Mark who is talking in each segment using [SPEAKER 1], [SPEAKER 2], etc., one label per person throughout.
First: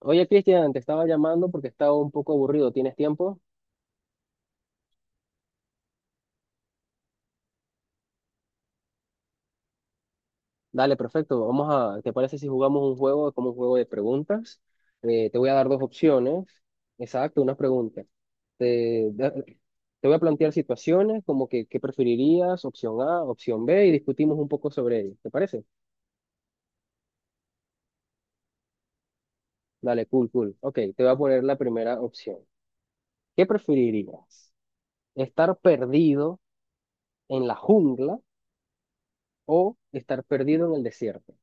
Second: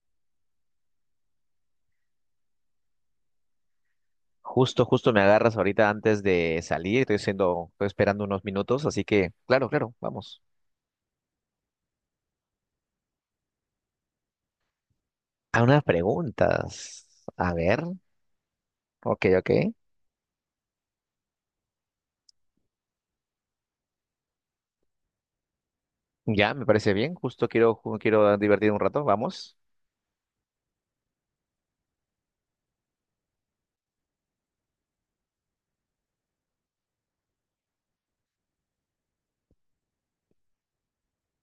[SPEAKER 1] Oye, Cristian, te estaba llamando porque estaba un poco aburrido. ¿Tienes tiempo?
[SPEAKER 2] Justo me agarras ahorita antes de salir. Estoy esperando unos minutos, así que, claro, claro, vamos.
[SPEAKER 1] Dale, perfecto. ¿Te parece si jugamos un juego como un juego de preguntas? Te voy a
[SPEAKER 2] A
[SPEAKER 1] dar dos
[SPEAKER 2] unas
[SPEAKER 1] opciones.
[SPEAKER 2] preguntas.
[SPEAKER 1] Exacto,
[SPEAKER 2] A
[SPEAKER 1] una
[SPEAKER 2] ver,
[SPEAKER 1] pregunta. Te,
[SPEAKER 2] ok,
[SPEAKER 1] da-
[SPEAKER 2] ok.
[SPEAKER 1] te voy a plantear situaciones como que qué preferirías, opción A, opción B, y discutimos un poco sobre ello. ¿Te parece?
[SPEAKER 2] Ya, me parece bien. Justo quiero divertir un rato, vamos.
[SPEAKER 1] Dale, cool, cool. Ok, te voy a poner la primera opción. ¿Qué preferirías? ¿Estar perdido en la jungla o estar perdido en el desierto?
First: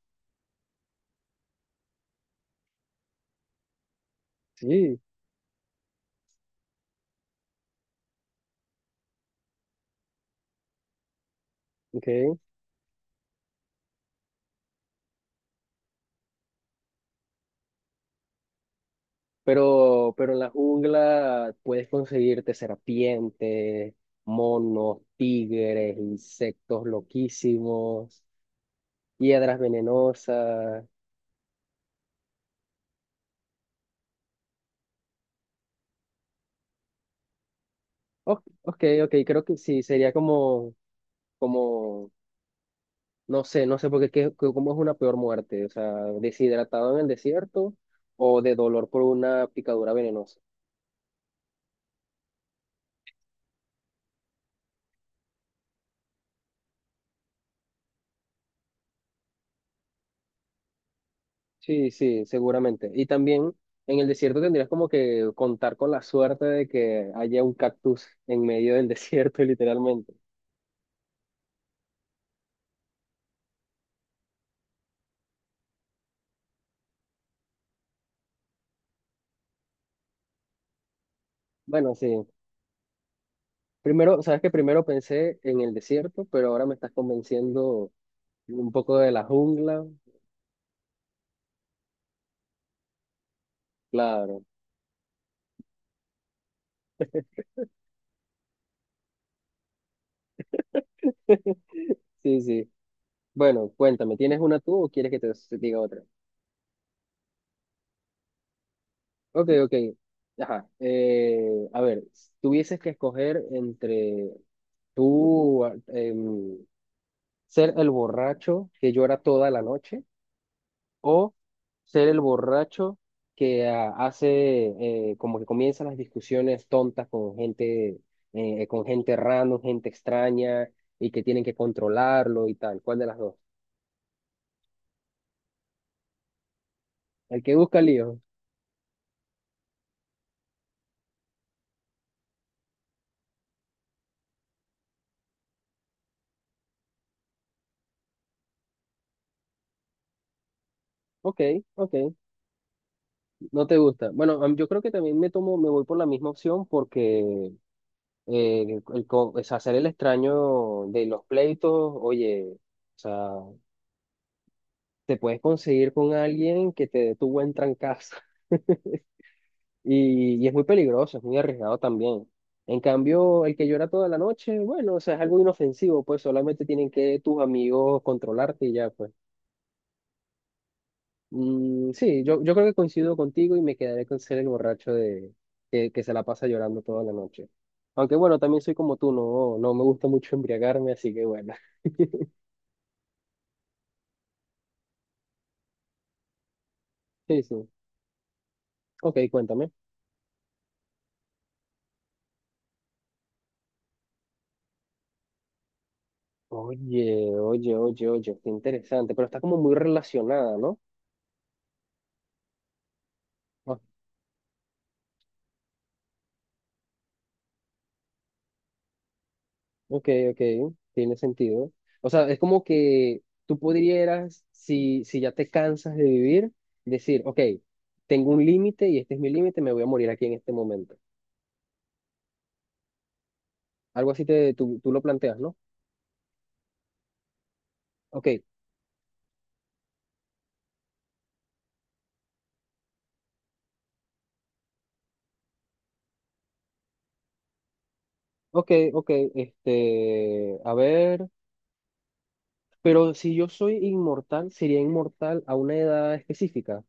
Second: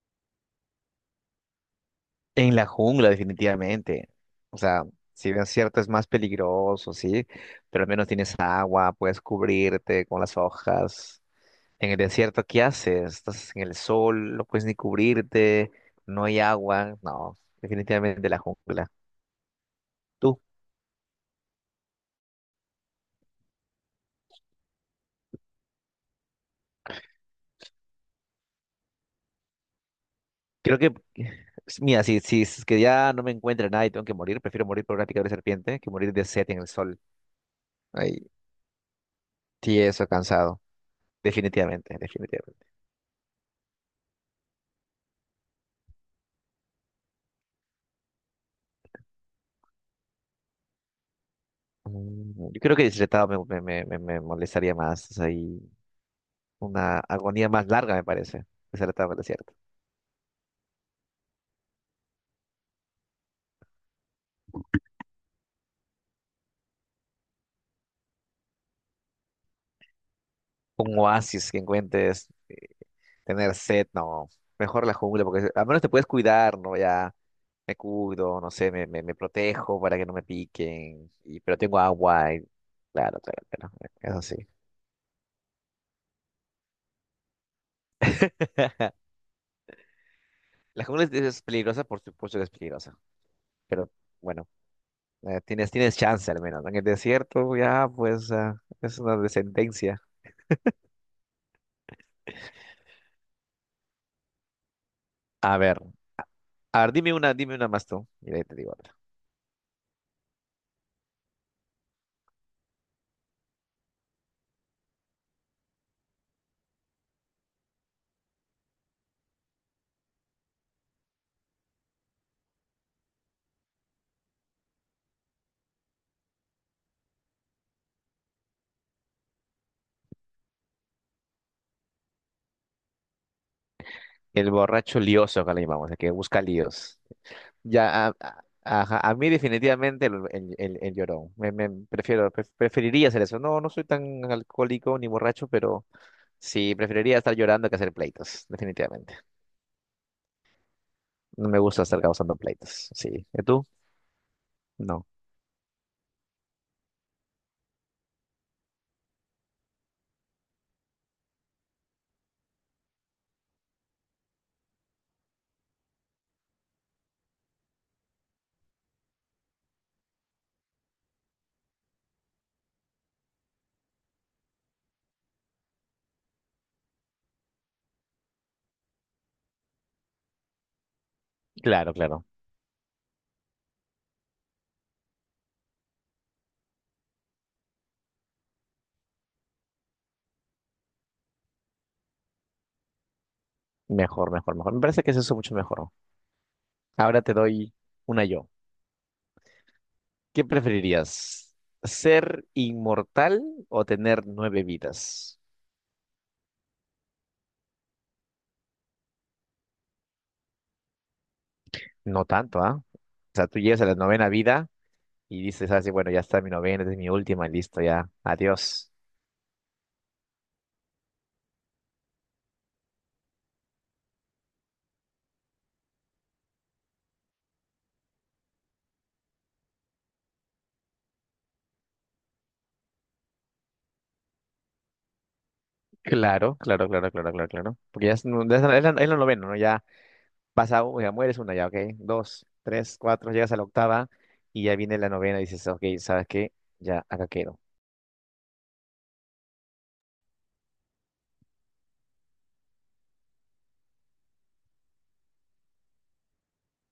[SPEAKER 2] En la jungla, definitivamente. O sea,
[SPEAKER 1] Sí,
[SPEAKER 2] si bien es cierto, es más peligroso, sí, pero al menos tienes agua, puedes cubrirte con las hojas. En el
[SPEAKER 1] ok.
[SPEAKER 2] desierto, ¿qué haces? Estás en el sol, no puedes ni cubrirte, no hay agua. No, definitivamente la jungla.
[SPEAKER 1] Pero en
[SPEAKER 2] Tú,
[SPEAKER 1] la jungla puedes conseguirte serpientes, monos, tigres, insectos loquísimos, hiedras
[SPEAKER 2] creo
[SPEAKER 1] venenosas.
[SPEAKER 2] que, mira, si es que ya no me encuentra nada y tengo que morir, prefiero morir por una picadura de serpiente que morir de sed en el sol. Ay,
[SPEAKER 1] Ok, ok, creo que sí,
[SPEAKER 2] tieso,
[SPEAKER 1] sería
[SPEAKER 2] cansado.
[SPEAKER 1] como,
[SPEAKER 2] Definitivamente,
[SPEAKER 1] como,
[SPEAKER 2] definitivamente.
[SPEAKER 1] no sé, porque cómo es una peor muerte, o sea, deshidratado en el desierto o de dolor por una picadura venenosa.
[SPEAKER 2] Yo creo que deshidratado me molestaría más. Es ahí una agonía más larga, me parece. Deshidratado, es cierto.
[SPEAKER 1] Sí, sí, seguramente. Y también en el desierto tendrías como que contar con la suerte de que haya un cactus en medio del desierto, literalmente.
[SPEAKER 2] Un oasis que encuentres. Tener sed, no. Mejor la jungla, porque al menos te puedes cuidar, ¿no? Ya me cuido, no sé, me protejo para que no me piquen, y, pero tengo
[SPEAKER 1] Bueno, sí.
[SPEAKER 2] agua. Y claro, claro, claro,
[SPEAKER 1] Primero,
[SPEAKER 2] eso
[SPEAKER 1] sabes
[SPEAKER 2] sí.
[SPEAKER 1] que primero pensé en el desierto, pero ahora me estás convenciendo un poco de la jungla.
[SPEAKER 2] La jungla es peligrosa, por supuesto que es peligrosa, pero
[SPEAKER 1] Claro.
[SPEAKER 2] bueno, tienes chance al menos, ¿no? En el desierto ya, pues, ah, es una descendencia.
[SPEAKER 1] Sí, sí. Bueno, cuéntame, ¿tienes una tú o quieres que te
[SPEAKER 2] A
[SPEAKER 1] te
[SPEAKER 2] ver.
[SPEAKER 1] diga otra?
[SPEAKER 2] A ver, dime una más tú. Mira, ya te digo otra.
[SPEAKER 1] Ok, ok. Ajá. A ver, si tuvieses que escoger entre tú, ser el borracho que llora toda la noche o ser el borracho que hace como que comienzan las discusiones tontas con gente random, gente extraña y que tienen que controlarlo y tal. ¿Cuál de las dos?
[SPEAKER 2] El borracho lioso, acá le llamamos, el que busca líos.
[SPEAKER 1] El que busca
[SPEAKER 2] Ya,
[SPEAKER 1] lío.
[SPEAKER 2] a- ajá, a mí definitivamente el llorón. Preferiría hacer eso. No, no soy tan alcohólico ni borracho, pero sí, preferiría estar llorando que hacer pleitos, definitivamente.
[SPEAKER 1] Ok,
[SPEAKER 2] No me gusta
[SPEAKER 1] ok,
[SPEAKER 2] estar causando pleitos. Sí. ¿Y
[SPEAKER 1] no
[SPEAKER 2] tú?
[SPEAKER 1] te gusta. Bueno, yo creo que
[SPEAKER 2] No.
[SPEAKER 1] también me tomo, me voy por la misma opción porque o sea, ser el extraño de los pleitos, oye, o sea, te puedes conseguir con alguien que te dé tu buen trancazo. Y es muy peligroso, es muy arriesgado también. En cambio, el que llora toda la noche, bueno, o sea, es algo inofensivo, pues solamente tienen que tus amigos controlarte y ya, pues.
[SPEAKER 2] Claro,
[SPEAKER 1] Sí,
[SPEAKER 2] claro.
[SPEAKER 1] yo creo que coincido contigo y me quedaré con ser el borracho que se la pasa llorando toda la noche. Aunque bueno, también soy como tú, no, no me gusta mucho embriagarme, así que bueno.
[SPEAKER 2] Mejor, mejor, mejor. Me parece que es eso mucho mejor, ¿no? Ahora te
[SPEAKER 1] Sí, sí.
[SPEAKER 2] doy una yo.
[SPEAKER 1] Ok, cuéntame.
[SPEAKER 2] ¿Qué preferirías? ¿Ser inmortal o tener nueve vidas?
[SPEAKER 1] Oye, oye, oye, oye, qué interesante, pero está como muy relacionada, ¿no?
[SPEAKER 2] No tanto, ¿ah? O sea, tú
[SPEAKER 1] Ah,
[SPEAKER 2] llegas a la novena vida y dices así, bueno, ya está mi novena, esta es mi última, listo, ya, adiós.
[SPEAKER 1] ok, ok, tiene sentido. O sea, es como que tú podrías, si ya te cansas de vivir, decir, ok, tengo un límite y este es mi límite, me voy a morir aquí en este momento. Algo así tú lo planteas, ¿no?
[SPEAKER 2] Claro, claro, claro, claro, claro, claro. Porque ya es,
[SPEAKER 1] Ok,
[SPEAKER 2] no- ya es la, es la novena, ¿no? Ya pasa, ya mueres una, ya, ok. Dos, tres, cuatro, llegas a la octava y ya viene la novena y dices, ok, ¿sabes qué? Ya acá quedo.
[SPEAKER 1] ok, ok, este, a ver, pero si yo soy inmortal, sería inmortal a una edad específica.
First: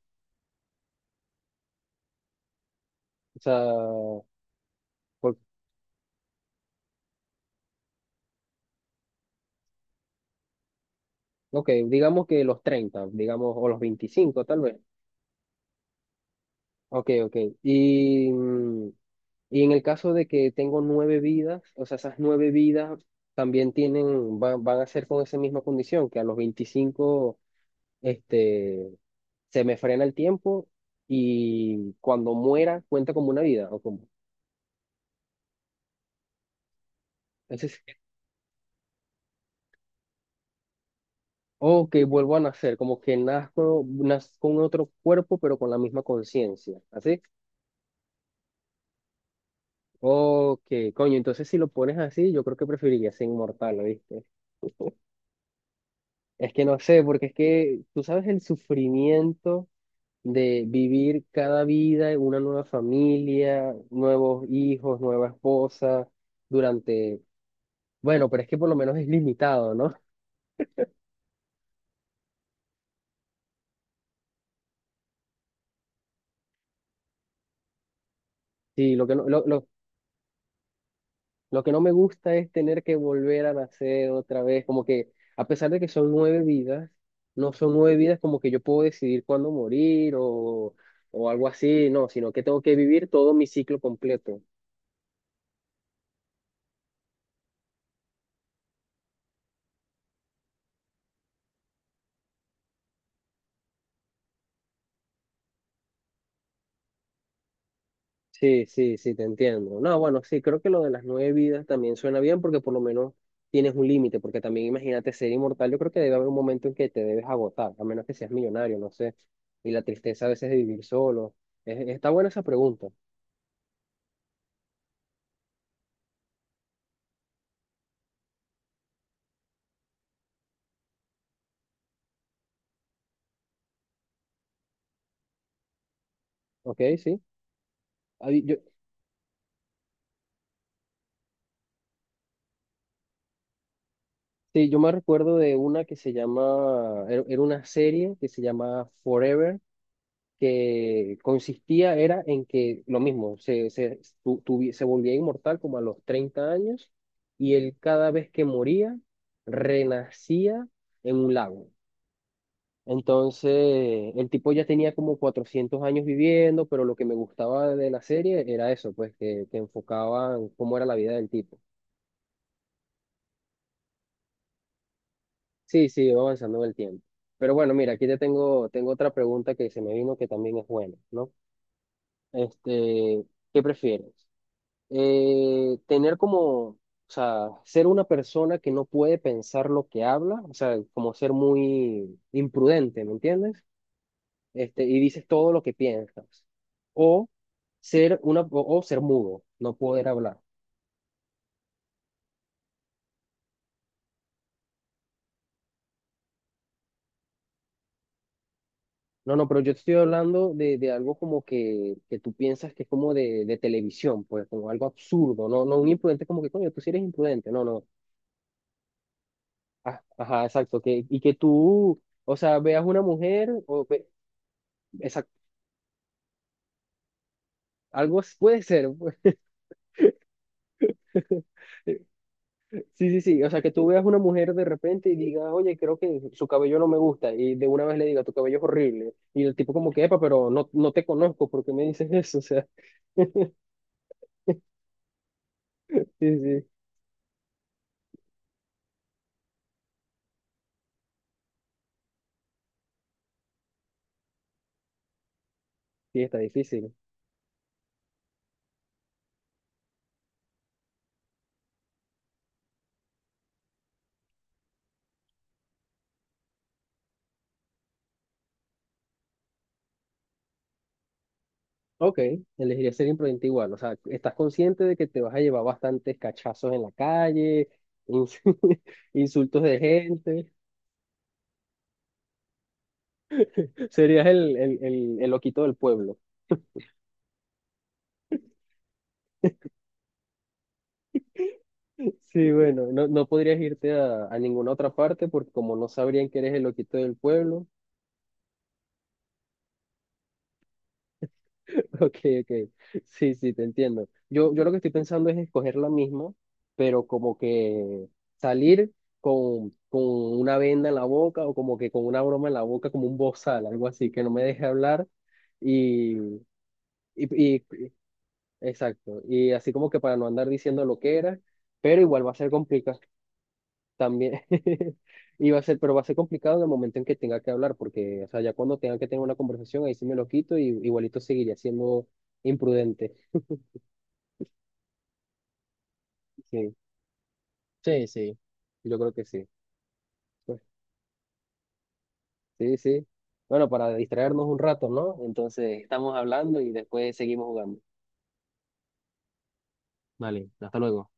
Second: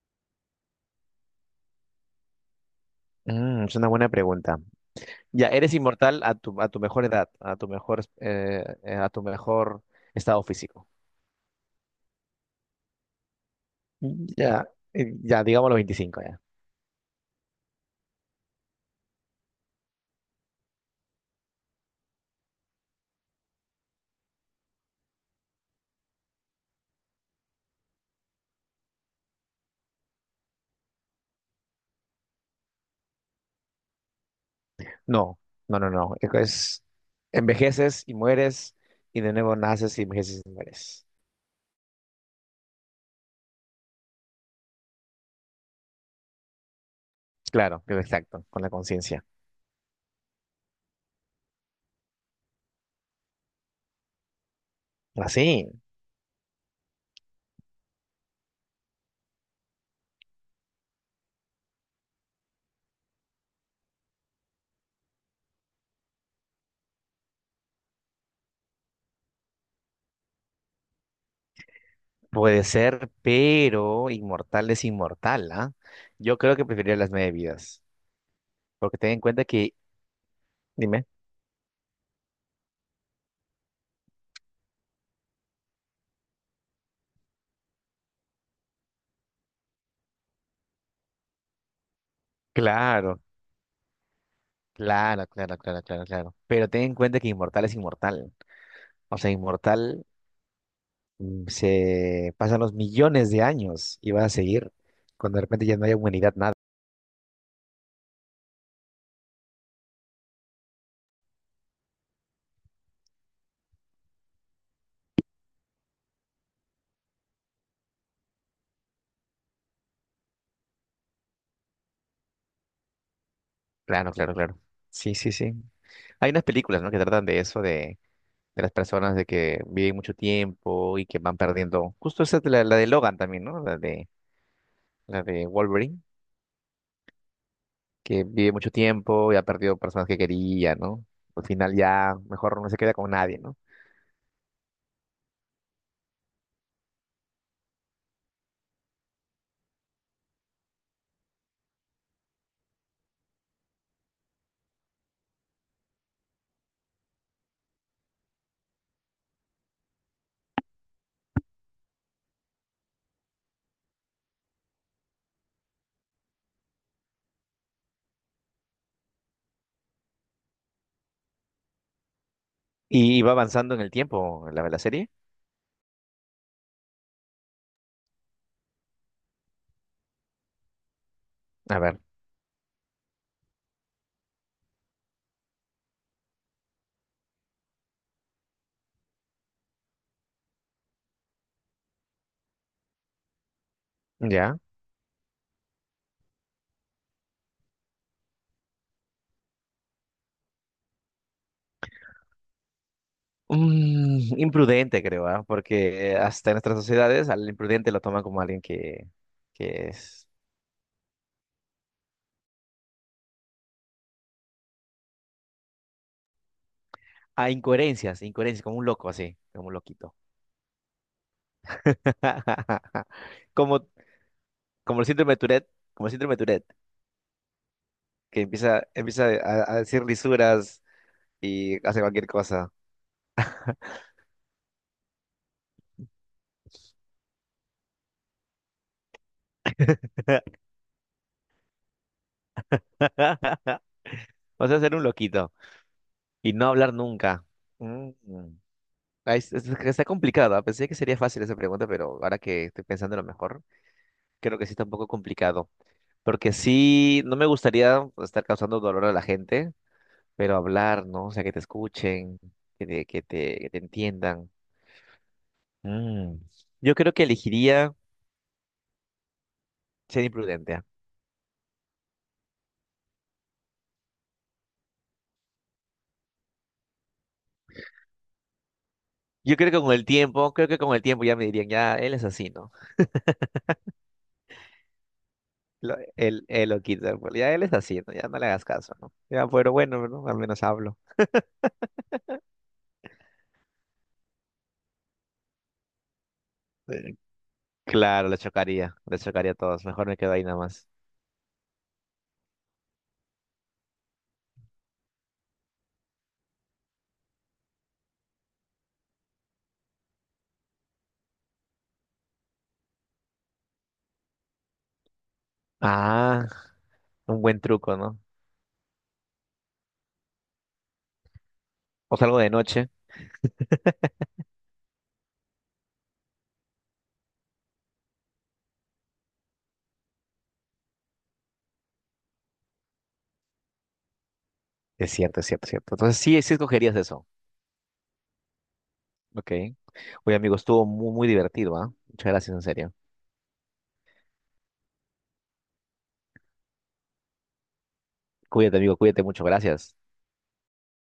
[SPEAKER 1] O
[SPEAKER 2] Mm, es una buena
[SPEAKER 1] sea,
[SPEAKER 2] pregunta.
[SPEAKER 1] por-
[SPEAKER 2] Ya, eres inmortal a tu mejor edad, a tu mejor estado físico.
[SPEAKER 1] ok, digamos que los 30 digamos, o los 25 tal
[SPEAKER 2] Ya,
[SPEAKER 1] vez.
[SPEAKER 2] eh, ya, digamos los 25 ya.
[SPEAKER 1] Ok, ok. Y... mm, Y en el caso de que tengo nueve vidas, o sea, esas nueve vidas también van a ser con esa misma condición, que a los 25 este, se me frena el tiempo y cuando muera cuenta como una vida,
[SPEAKER 2] No, no, no, no.
[SPEAKER 1] entonces,
[SPEAKER 2] Envejeces y mueres y de nuevo naces y envejeces y mueres.
[SPEAKER 1] o que vuelvo a nacer, como que nazco, nazco con otro cuerpo, pero con la misma conciencia, ¿así?
[SPEAKER 2] Claro, claro, exacto, con la conciencia.
[SPEAKER 1] O que, coño, entonces si lo pones así, yo creo que preferiría ser inmortal, ¿viste?
[SPEAKER 2] Así,
[SPEAKER 1] Es que no sé, porque es que tú sabes el sufrimiento de vivir cada vida en una nueva familia, nuevos hijos, nueva esposa, durante, bueno, pero es que por lo menos es limitado, ¿no?
[SPEAKER 2] puede ser, pero inmortal es inmortal, ¿ah? Yo creo que preferiría las nueve vidas,
[SPEAKER 1] Sí,
[SPEAKER 2] porque ten en cuenta que, dime,
[SPEAKER 1] lo que no me gusta es tener que volver a nacer otra vez, como que a pesar de que son nueve vidas, no son nueve vidas como que yo puedo decidir cuándo morir o algo así, no, sino que tengo que vivir
[SPEAKER 2] claro,
[SPEAKER 1] todo mi ciclo completo.
[SPEAKER 2] claro, claro, claro, claro, claro, pero ten en cuenta que inmortal es inmortal. O sea, inmortal, mm, se pasan los millones de años y va a seguir cuando de repente ya no haya humanidad, nada.
[SPEAKER 1] Sí, sí, sí, te entiendo. No, bueno, sí, creo que lo de las nueve vidas también suena bien porque por lo menos tienes un límite, porque también imagínate ser inmortal, yo creo que debe haber un momento en que te debes agotar, a menos que seas millonario, no sé, y la tristeza a veces de vivir solo. Está buena esa pregunta,
[SPEAKER 2] Claro, claro, claro. Sí, sí, sí. Hay unas películas, ¿no?, que tratan de eso, de las personas de que viven mucho tiempo y que van perdiendo. Justo esa, es la de Logan también, ¿no? La de Wolverine,
[SPEAKER 1] ¿ok? Sí.
[SPEAKER 2] que
[SPEAKER 1] Hay-
[SPEAKER 2] vive
[SPEAKER 1] yo,
[SPEAKER 2] mucho tiempo y ha perdido personas que quería, ¿no? Al final ya mejor no se queda con nadie, ¿no?
[SPEAKER 1] sí, yo me recuerdo de una que se llama, era una serie que se llama Forever que consistía era en que lo mismo, se volvía inmortal como a los 30 años y él cada vez que moría renacía en un lago. Entonces, el tipo ya tenía como 400 años viviendo, pero lo que me gustaba de la serie era eso, pues que enfocaban cómo era la vida del tipo.
[SPEAKER 2] Y va avanzando en el tiempo la serie.
[SPEAKER 1] Sí, sí, va avanzando en el tiempo. Pero bueno, mira, aquí tengo otra pregunta que se me vino que también es buena, ¿no?
[SPEAKER 2] A ver,
[SPEAKER 1] Este, ¿qué prefieres? Tener como, o sea, ser una persona que no puede pensar lo que habla, o sea, como ser muy imprudente, ¿me entiendes?
[SPEAKER 2] ya.
[SPEAKER 1] Este, y dices todo lo que piensas. O o ser mudo, no poder hablar.
[SPEAKER 2] Imprudente, creo, ¿ah? Porque hasta en nuestras sociedades al imprudente lo toman como alguien que,
[SPEAKER 1] No, no, pero yo te
[SPEAKER 2] que
[SPEAKER 1] estoy
[SPEAKER 2] es…
[SPEAKER 1] hablando de algo como que tú piensas que es como de televisión, pues como algo absurdo, no, no un imprudente como que, coño, tú sí eres
[SPEAKER 2] Ah,
[SPEAKER 1] imprudente, no, no.
[SPEAKER 2] incoherencias, incoherencias, como un loco así, como un
[SPEAKER 1] Ah,
[SPEAKER 2] loquito.
[SPEAKER 1] ajá, exacto, y que tú, o sea, veas una mujer,
[SPEAKER 2] Como,
[SPEAKER 1] o, ve-
[SPEAKER 2] como el síndrome de Tourette, como el síndrome de Tourette, que
[SPEAKER 1] Puede
[SPEAKER 2] empieza,
[SPEAKER 1] ser, pues.
[SPEAKER 2] empieza a, decir lisuras y hace cualquier cosa.
[SPEAKER 1] Sí, sí, sí. O sea, que tú veas una mujer de repente y digas, oye, creo que su cabello no me gusta. Y de una vez le diga, tu cabello es horrible. Y el tipo como que, epa, pero no, no te conozco, ¿por qué me dices eso? O sea,
[SPEAKER 2] O sea, ser un loquito
[SPEAKER 1] sí,
[SPEAKER 2] y
[SPEAKER 1] sí.
[SPEAKER 2] no hablar nunca. Mm. Mm. Ay, está complicada. Pensé que sería fácil esa pregunta, pero ahora que estoy pensando lo mejor, creo que sí está un poco complicado,
[SPEAKER 1] Sí, está
[SPEAKER 2] porque
[SPEAKER 1] difícil.
[SPEAKER 2] sí, no me gustaría estar causando dolor a la gente, pero hablar, ¿no? O sea, que te escuchen, que te entiendan. Mm. Yo creo que elegiría ser imprudente, ¿ah?
[SPEAKER 1] Ok, elegiría ser imprudente igual. O sea, estás consciente de que te vas a llevar bastantes cachazos en la calle, ins-
[SPEAKER 2] Yo
[SPEAKER 1] insultos
[SPEAKER 2] creo que
[SPEAKER 1] de
[SPEAKER 2] con el tiempo,
[SPEAKER 1] gente.
[SPEAKER 2] creo que con el tiempo ya me dirían, ya, él es así, ¿no?
[SPEAKER 1] Serías el loquito del
[SPEAKER 2] Lo-
[SPEAKER 1] pueblo.
[SPEAKER 2] él, él lo quita, pues, ya él es así, ¿no? Ya no le hagas caso, ¿no? Ya, pero bueno, ¿no? Al menos hablo.
[SPEAKER 1] Sí, bueno, no, no podrías irte a ninguna otra parte porque como no sabrían que eres el loquito
[SPEAKER 2] Eh,
[SPEAKER 1] del pueblo,
[SPEAKER 2] Claro, le chocaría a todos. Mejor me quedo ahí nada más.
[SPEAKER 1] ok, ok, sí, sí, te entiendo. Yo lo que estoy pensando es escoger la misma, pero como que salir con una venda en la boca o como que con una broma en la boca, como un bozal, algo así, que no me deje hablar y,
[SPEAKER 2] Ah, un
[SPEAKER 1] y,
[SPEAKER 2] buen
[SPEAKER 1] y-
[SPEAKER 2] truco, ¿no?
[SPEAKER 1] exacto, y así como que para no andar diciendo lo que era, pero
[SPEAKER 2] O
[SPEAKER 1] igual va a
[SPEAKER 2] salgo de
[SPEAKER 1] ser
[SPEAKER 2] noche.
[SPEAKER 1] complicado. También y va a ser, pero va a ser complicado en el momento en que tenga que hablar, porque, o sea, ya cuando tenga que tener una conversación, ahí sí me lo quito y igualito seguiría siendo imprudente.
[SPEAKER 2] Es cierto, es cierto, es cierto. Entonces sí, sí
[SPEAKER 1] Sí,
[SPEAKER 2] escogerías eso.
[SPEAKER 1] sí, sí, yo creo que sí.
[SPEAKER 2] Ok. Oye, amigo,
[SPEAKER 1] Pues,
[SPEAKER 2] estuvo muy, muy divertido, ¿ah? Muchas gracias, en
[SPEAKER 1] sí,
[SPEAKER 2] serio.
[SPEAKER 1] sí. Bueno, para distraernos un rato, ¿no? Entonces, estamos hablando y después seguimos jugando.
[SPEAKER 2] Cuídate, amigo, cuídate mucho. Gracias.
[SPEAKER 1] Vale, hasta luego.